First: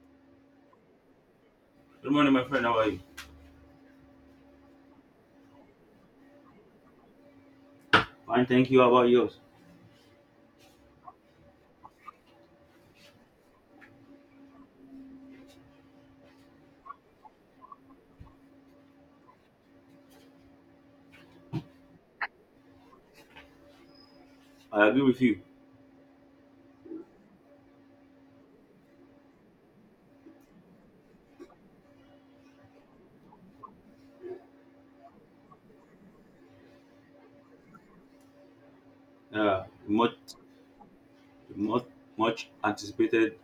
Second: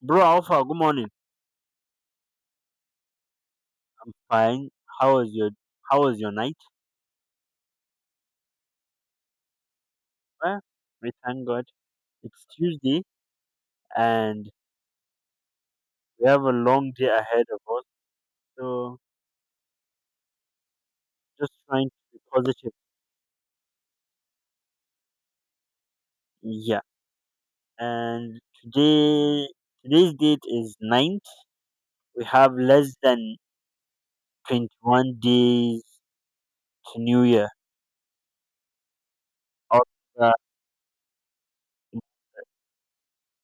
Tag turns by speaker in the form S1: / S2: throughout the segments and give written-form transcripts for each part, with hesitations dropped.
S1: Bro Alpha, good morning.
S2: Good morning, my friend. How are you?
S1: Fine. How was your how was your night?
S2: Fine, thank you. How about yours?
S1: Well, we thank God. Tuesday, and we have a long day ahead of us. So be positive,
S2: I agree with you.
S1: yeah. And today's date is ninth. We have less than one days to New Year.
S2: Much, much, much anticipated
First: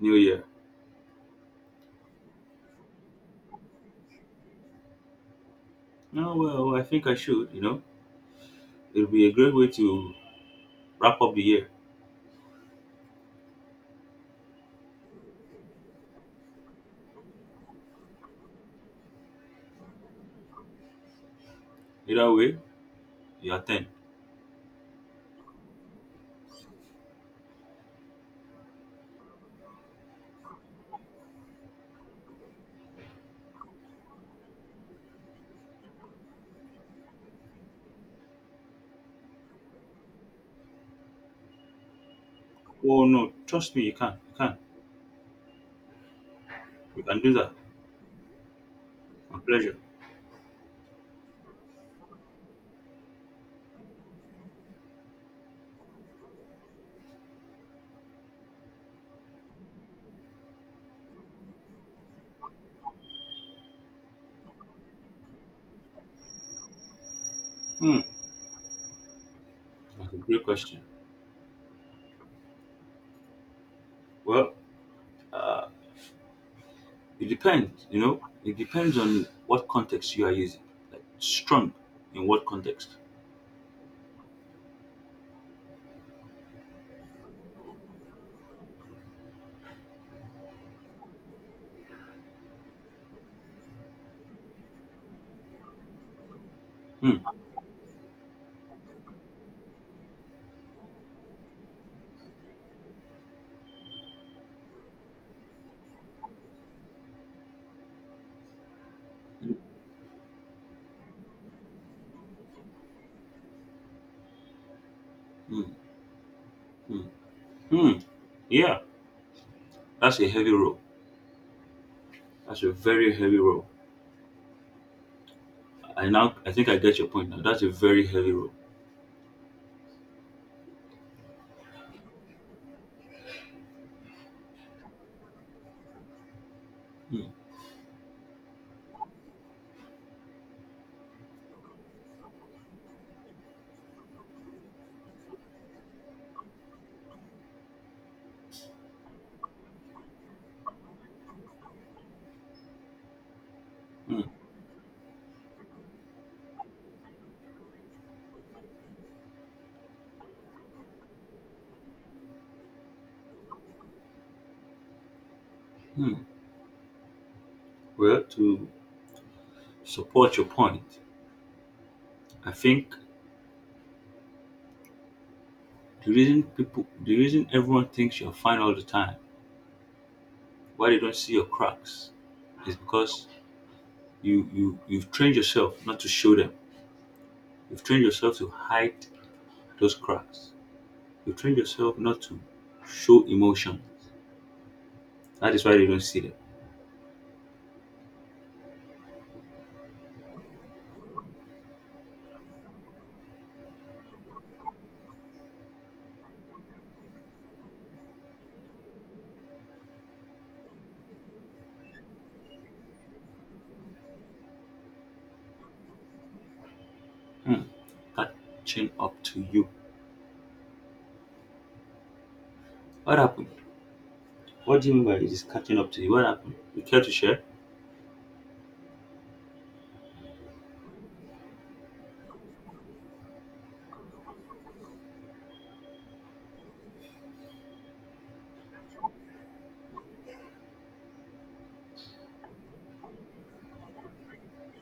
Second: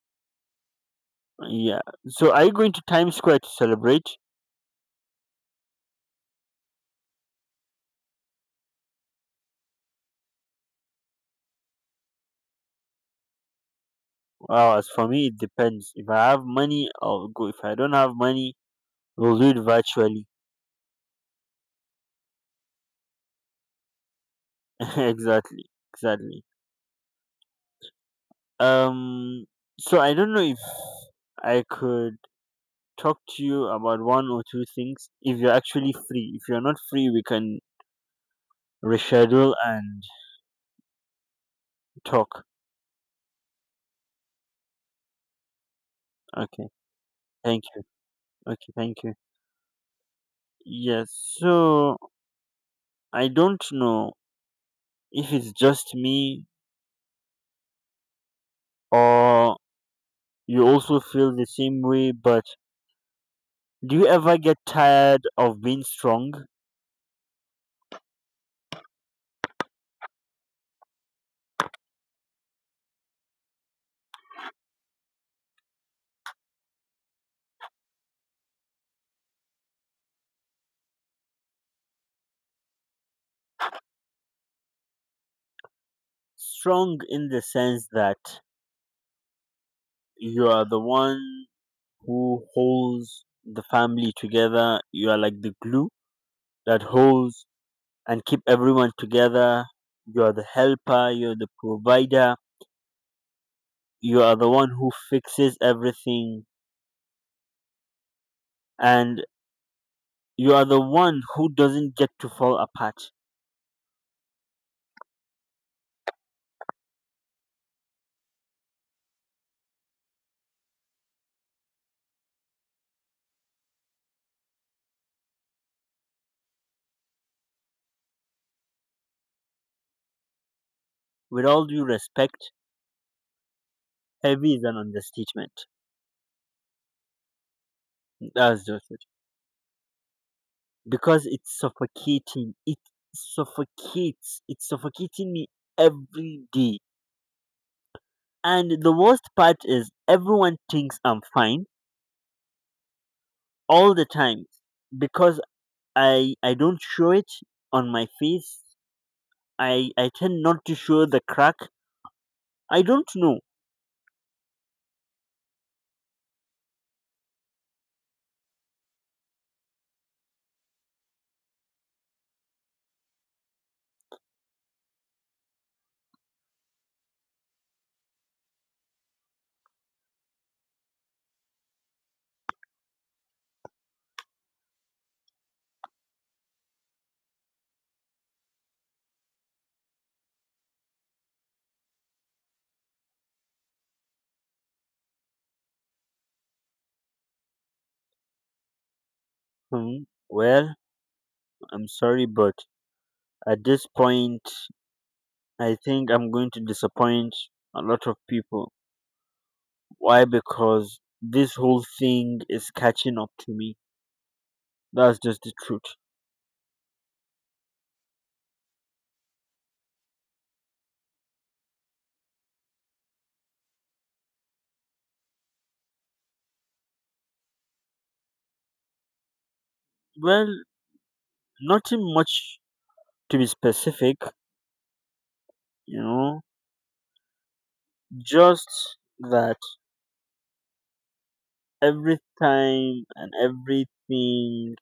S2: New Year.
S1: Yeah. So are you going to Times Square to celebrate?
S2: No, well, I think I should. It'll be a great way to wrap up the year.
S1: Well, as for me, it depends. If I have money, I'll go. If I don't have money, we'll do it virtually.
S2: Either way, you attend.
S1: Exactly, exactly. Um, so I don't know if I could talk to you about one or two things if you're actually free. If you're not free, we can reschedule and talk.
S2: Oh no, trust me, you can, we can do that.
S1: Okay, thank you.
S2: My pleasure.
S1: Yes, so I don't know if it's just me or you also feel the same way, but do you ever get tired of being strong?
S2: Hmm, that's a great question. Well, uh, it depends. It depends on what context you are using. Like strong in what context?
S1: Strong in the sense that you are the one who holds the family together, you are like the glue that
S2: Hmm,
S1: holds keep everyone together. You are the helper, you're the provider, you are the one who fixes everything, and you are the one who doesn't get to fall apart.
S2: hmm, hmm, hmm. Yeah. That's a heavy role. That's a very heavy role. I Now I think I get your point now. That's a very heavy role.
S1: With all due respect, heavy is an
S2: Hmm,
S1: understanding because it's heat, heat hitting me every day. And the worst part is everyone thinks I'm fine all the
S2: hmm,
S1: time because I don't show it on my face. I tend not to show the crack. I don't know.
S2: hmm. Well, to support your point, I think the reason everyone thinks you're fine all the time, why they don't see your cracks, is because you've trained yourself not to show them. You've trained yourself to hide those cracks. You've trained yourself not to show emotion. That is why they don't see them.
S1: Well, sorry, but at this point, I think I'm going to disappoint a lot of people. Why? Because this whole thing is catching up to me. That's the,
S2: Hmm. Catching up to you. What happened? What do you mean by it is catching up to you? What happened? You care to share?
S1: well, nothing much to be specific, you know. Just every time and everything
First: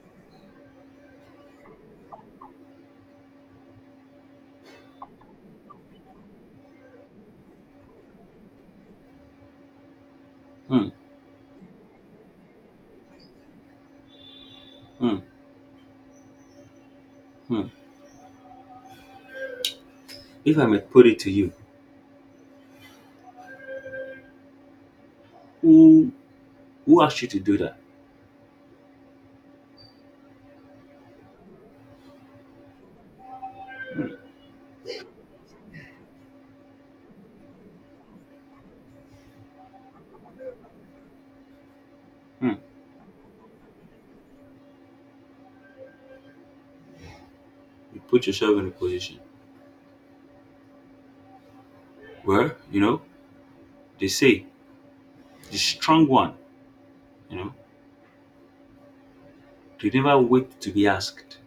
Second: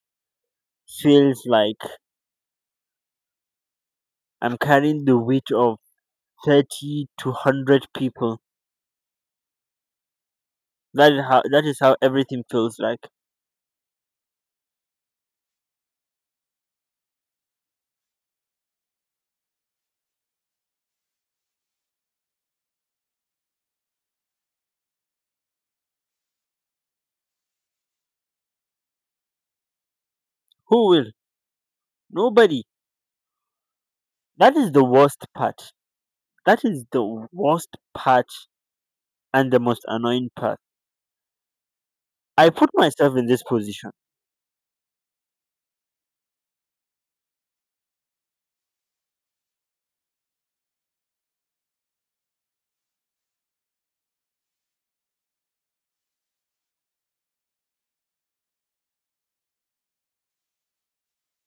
S1: feels like I'm carrying the weight of 30 to 100 people.
S2: Hmm.
S1: That is how everything feels like.
S2: Hmm. Hmm. If I may put it to you, who who asked you to do that?
S1: Who will? Nobody. That is the worst. That is the worst part and the most annoying. I
S2: Hmm.
S1: put myself in this position.
S2: You put yourself in a position where they say the strong one, you know, they never wait to be asked.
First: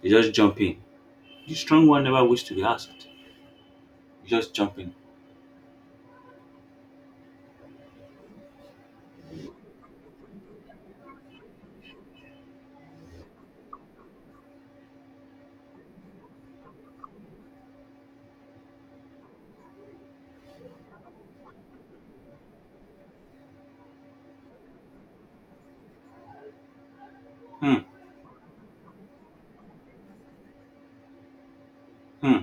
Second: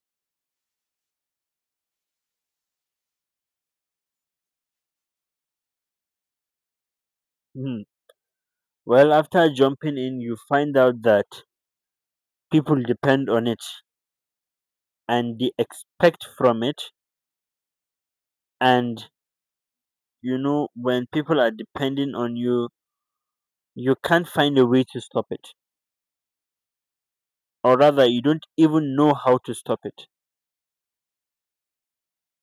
S2: They just jump in. The strong one never waits to be asked. You just jump in.
S1: Mhm. Well, after jumping in, you find out that people depend on it and they eat from it. And you know, when people are depending on you, you can't find a way to, or
S2: Hmm.
S1: rather, even know how to.
S2: Hmm.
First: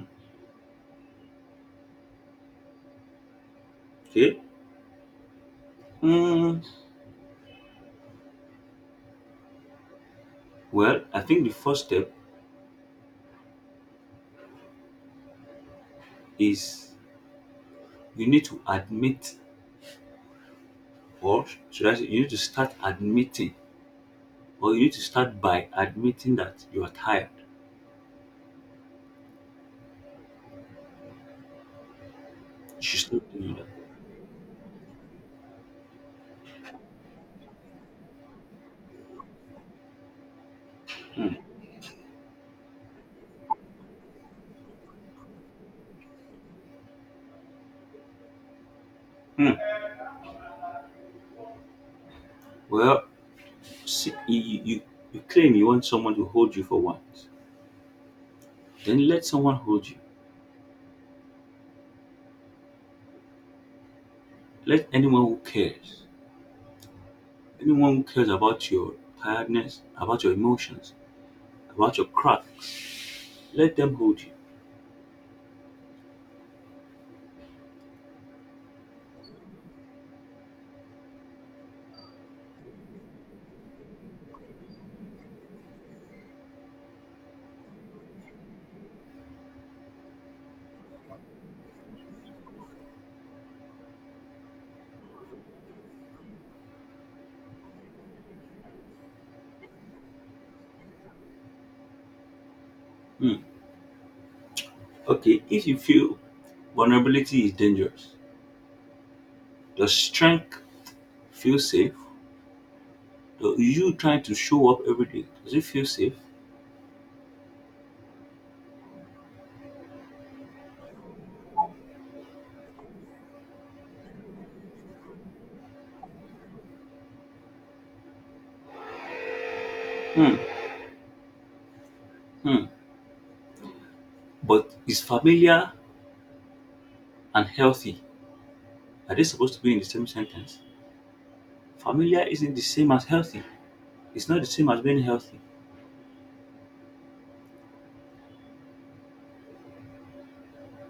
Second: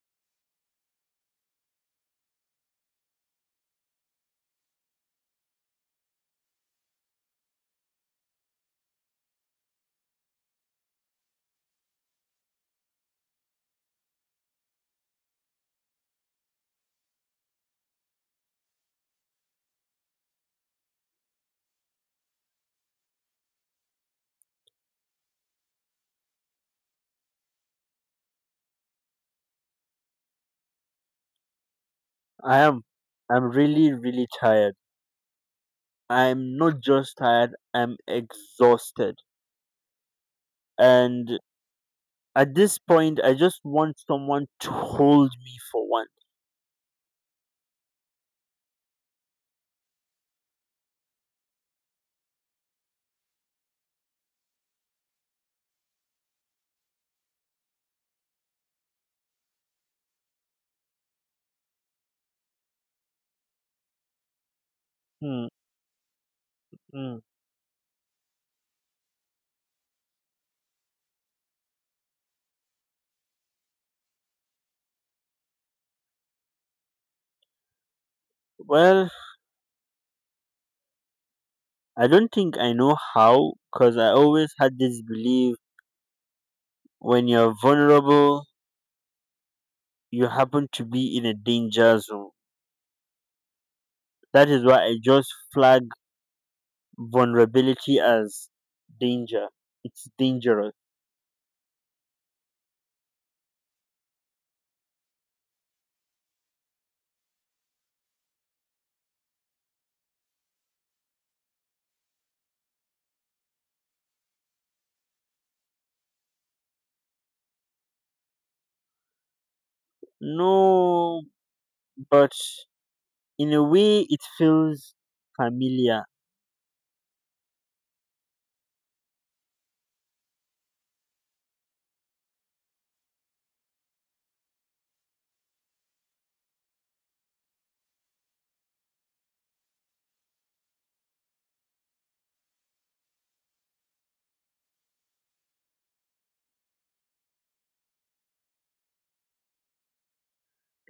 S2: Okay. Hmm. Well, I think the first step is you need to admit, or should I say, you need to start admitting. But you need to start by admitting that you are tired.
S1: I
S2: You
S1: am
S2: should stop doing that.
S1: tired. I'm not just tired, I'm exhausted. And at this point, I just someone to hold me for one.
S2: Hmm. Well, see, you claim you want someone to hold you for once. Then let someone hold you. Let anyone who cares about your tiredness, about your emotions, about your cracks, let them hold you.
S1: Well, I don't think I know how, because I always had this belief: when you're vulnerable, you happen to be in a danger zone. That is why I just flag vulnerability as danger, dangerous.
S2: Hmm. Okay, if you feel vulnerability is dangerous, does strength feel safe? Do you trying to show up every day, does it feel safe?
S1: No, but in a way, it feels familiar.
S2: Hmm. Hmm. But is familiar and healthy. Are they supposed to be in the same sentence? Familiar isn't the same as healthy. It's not the same as being healthy.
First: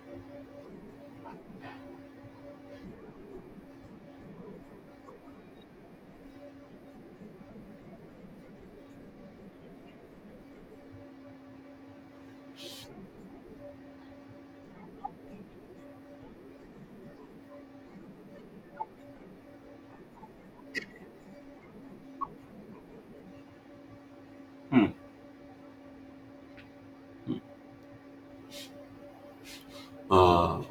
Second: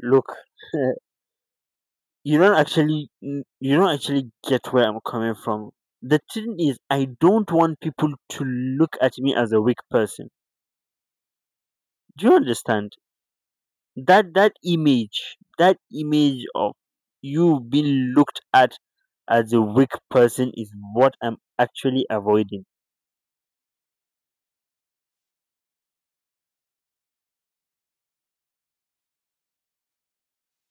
S1: Look, you don't actually get where I'm coming from. The thing is, I don't want people to look at me as a weak person. Do you understand that? That image of you being looked at as a weak person, what actually avoiding.
S2: Hmm. Uh,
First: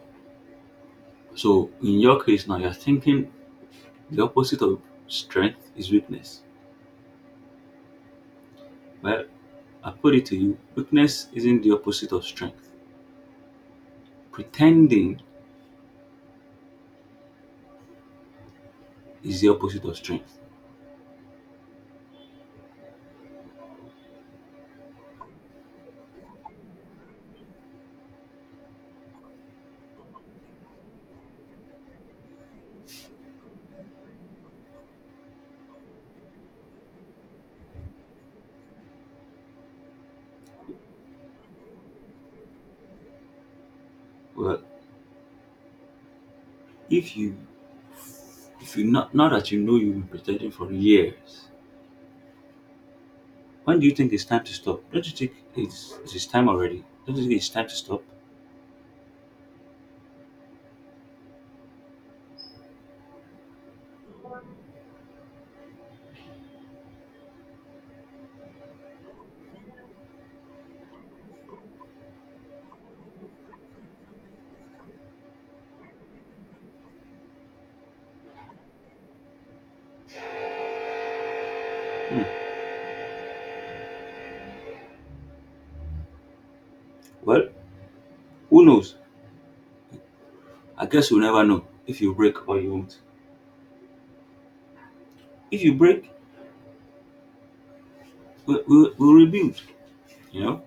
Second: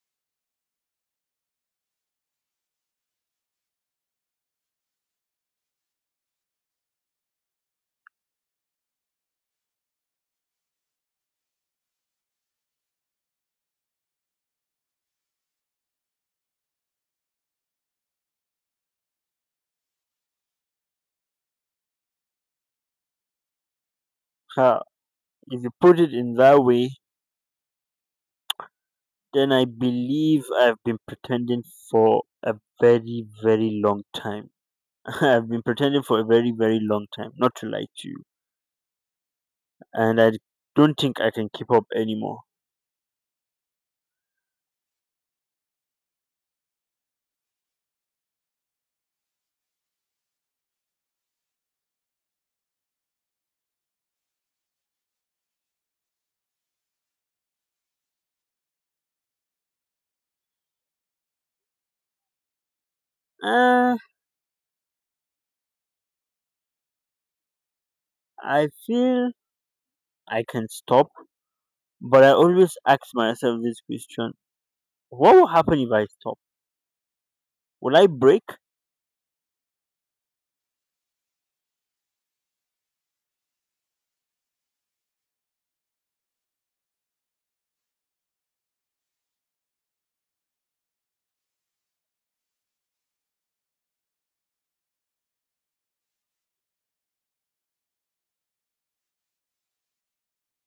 S2: so in your case now, you're thinking the opposite of strength is weakness. Well, I put it to you, weakness isn't the opposite of strength. Pretending is the opposite of strength.
S1: Ha, you put it in that way, then I believe I've been pretending for very, very long. I've been pretending for a very, very long time to like, and I don't think I can keep up anymore.
S2: Well, if you if you not now that you know you've been pretending for years, when do you think it's time to stop? Don't you think it's time already? Don't you think it's time to stop?
S1: Uh, I feel I can stop, but I always ask myself this: what will happen if I? Will I break?
S2: Hmm. Well, who knows? I guess you'll never know if you break or you won't. If you break, we'll rebuild. You know,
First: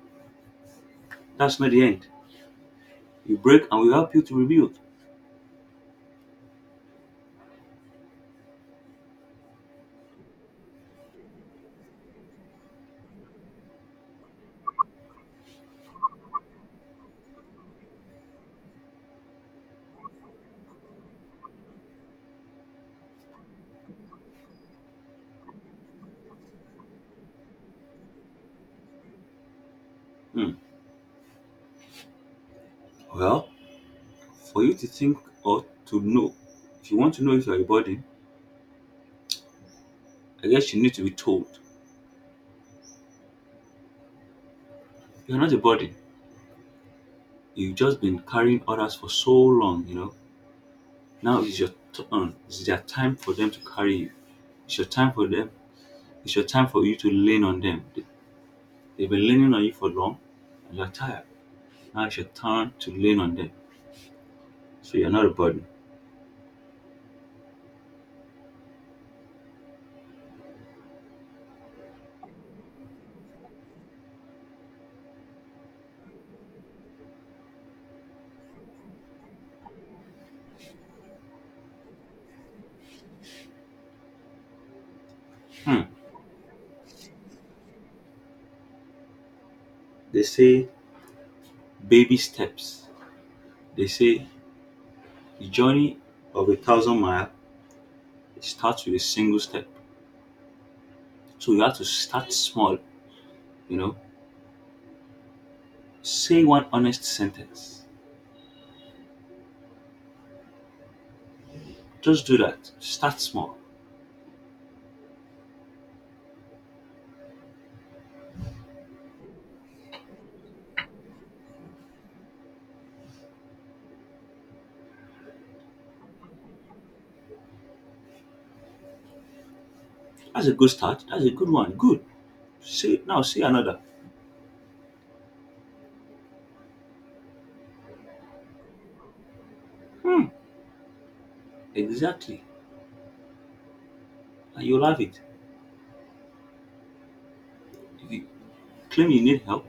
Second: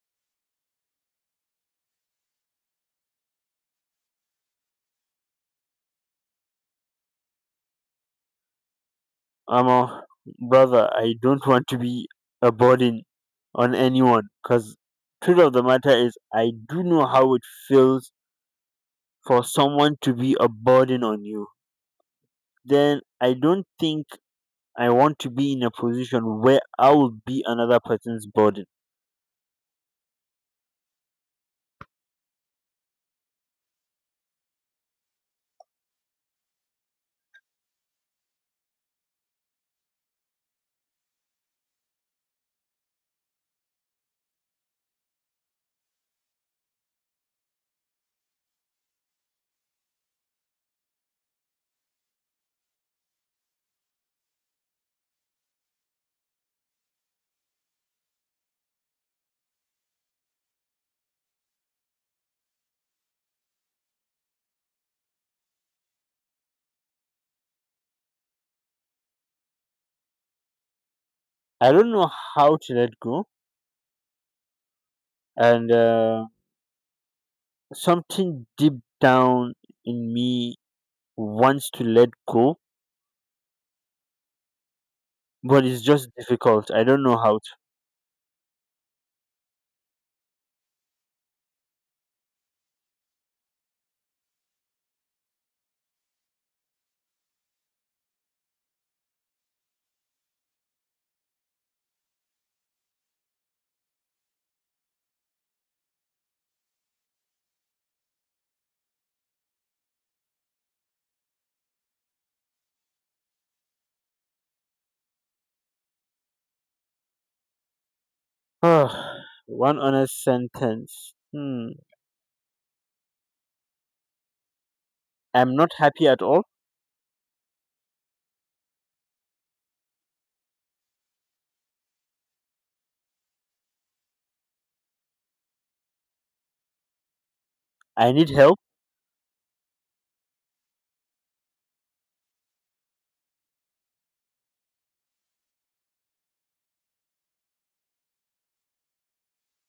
S2: that's not the end. You break and we'll help you to rebuild.
S1: I'm a brother. I don't want to be a burden on anyone. Because truth of the matter is, I do know how it feels for someone to be a burden on you. Then I don't think I want to be in a position where I will be another person's burden.
S2: Hmm. Well, for you to think or to know, if you want to know if you're a burden, I guess you need to be told. You're not a burden. You've just been carrying others for so long. Now it's your turn. It's their time for them to carry you. It's your time for them. It's your time for you to lean on them. They've been leaning on you for long and you're tired. I should turn to lean on them. So you're not a burden.
S1: I don't know how to let go, and something deep down in me wants to let go, but
S2: Hmm.
S1: it's just difficult. I don't know how
S2: They say baby steps. They say the journey of a thousand mile starts with a single step. So you have to start small, you know. Say one honest sentence. Just do that. Start small.
S1: to. One honest sentence. Hmm. I'm not happy at all.
S2: That's a good start. That's a good one. Good. Say now say another.
S1: I need help.
S2: Hmm. Exactly. And you'll have it. If you claim you need help,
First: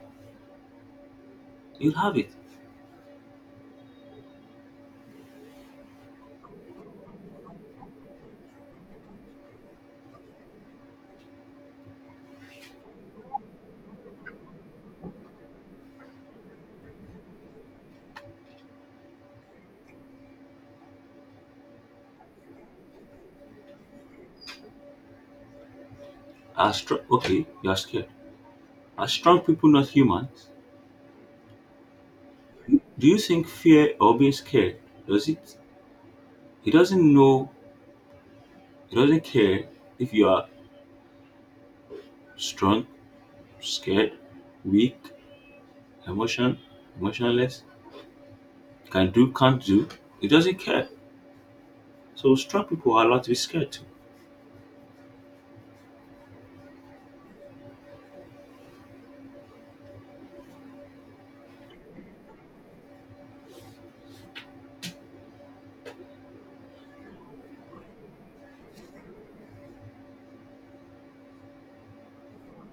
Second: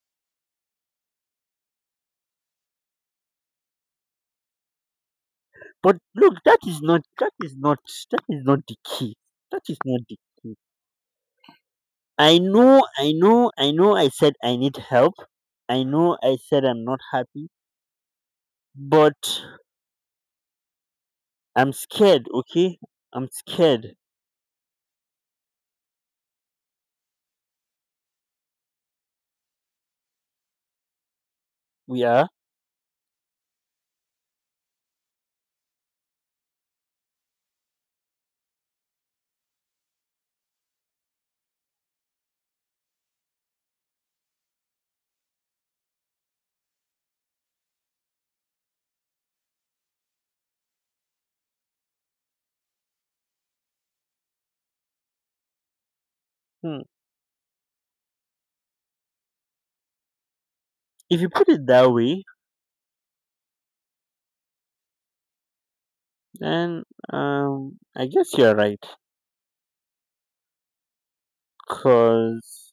S2: you'll have it.
S1: Look, that is not key. It is not deep. I know. I know. I know. I said help. I know. I said I'm not, but I'm scared, okay? Scared
S2: Okay, you are scared. Are strong people not humans?
S1: we are.
S2: Do you think fear or being scared does it? It doesn't know. It doesn't care if you are strong, scared, weak, emotion, emotionless, can do, can't do. It doesn't care. So strong people are allowed to be scared too.
S1: If you put it that way, then um I guess you're right. Cause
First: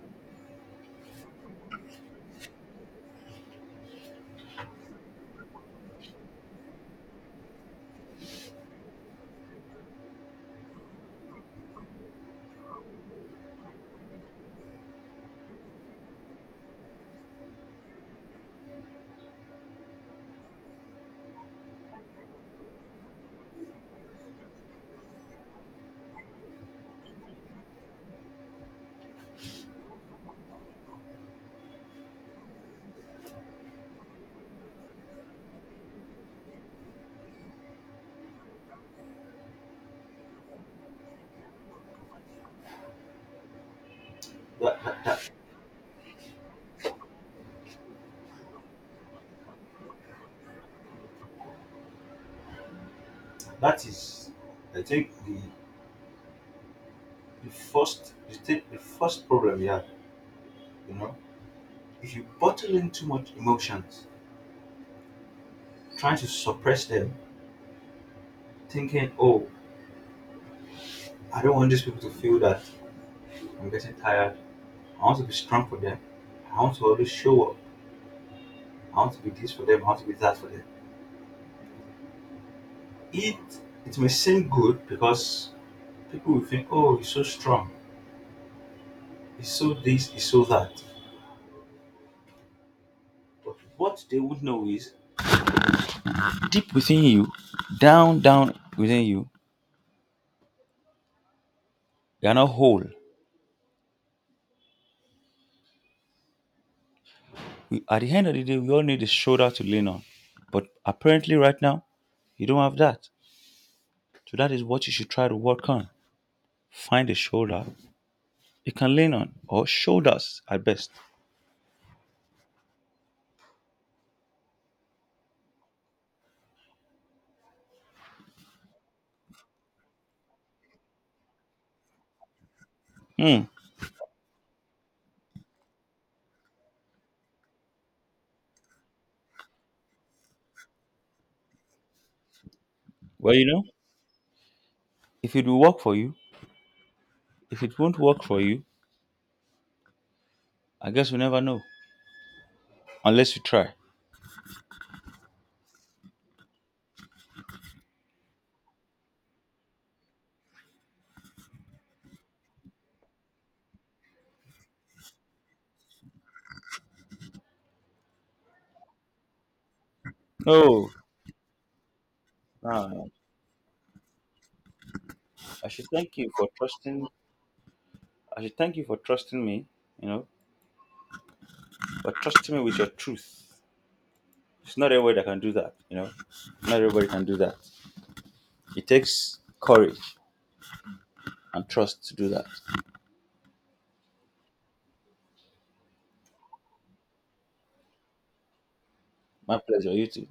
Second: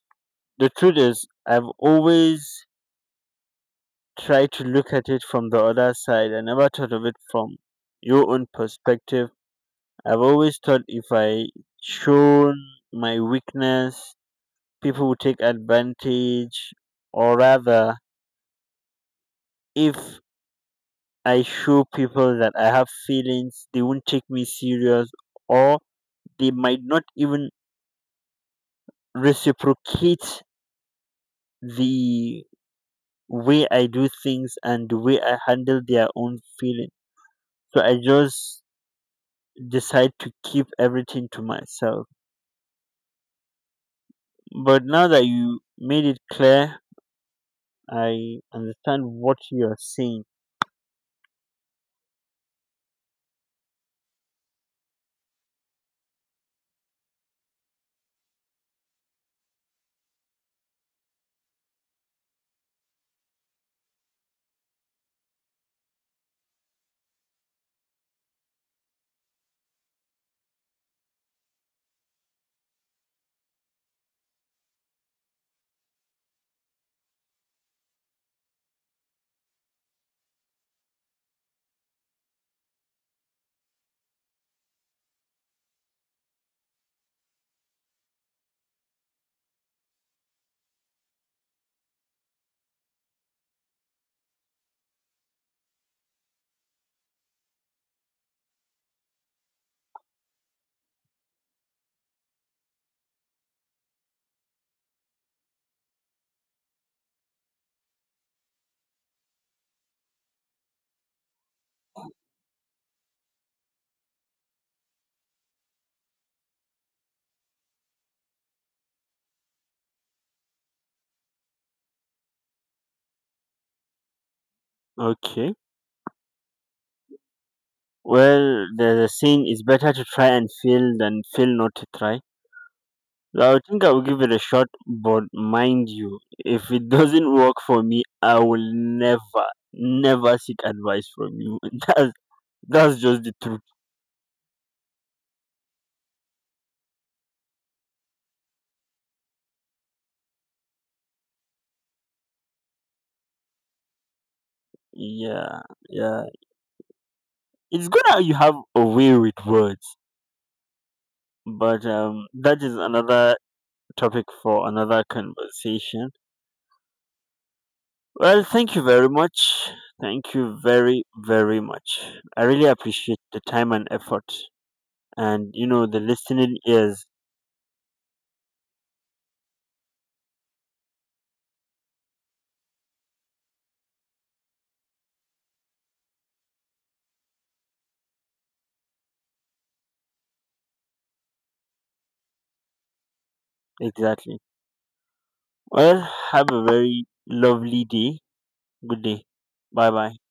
S1: the truth is, I've always tried to look at it from the other side. I never thought of it from your own perspective. I've always thought if I shown my weakness, people would take advantage, or rather, if I show people that I have feelings, they won't take me serious, or they might not even reciprocate the way I do things and the way I handle their own feeling. So I just decide to keep everything to myself. But
S2: That
S1: now that you made it clear, I understand what you're saying.
S2: that is, I think the first you take the first problem you have. You know, if you bottle in too much emotions, trying to suppress them, thinking, oh, I don't want these people to feel that I'm getting tired. I want to be strong for them. I want to always show up. I want to be this for them. I want to be that for them. It it may seem good because people will think, oh, he's so strong. He's so this. He's so that. But what they would know is deep within you, down, down within you, you are not whole. We, at the end of the day, we all need a shoulder to lean on. But apparently, right now, you don't have that. So that is what you should try to work on. Find a shoulder you can lean on, or shoulders at best.
S1: Okay. Well, there's a saying: it's better to try and fail than fail not to try.
S2: Hmm.
S1: So I think I will give it a shot, but mind you, if it doesn't work for me, I will never, never seek advice from you. That's that's just the
S2: Well, you
S1: truth.
S2: know. If it will work for you, if it won't work for you, I guess we never know unless you try.
S1: Yeah, yeah. It's good how you have a way with words, but that is another topic for another conversation. Well, thank you very much. Thank you
S2: Oh,
S1: very, very much. I really
S2: ah,
S1: appreciate the time and effort, and
S2: I
S1: you
S2: should
S1: know the
S2: thank you for trusting. I should thank you for trusting me. You know, but trusting me with your truth. It's not everybody that can do that. Not everybody can do that. It takes courage and trust to do that.
S1: exactly. Well, have a very lovely day. Good day.
S2: My pleasure. You too.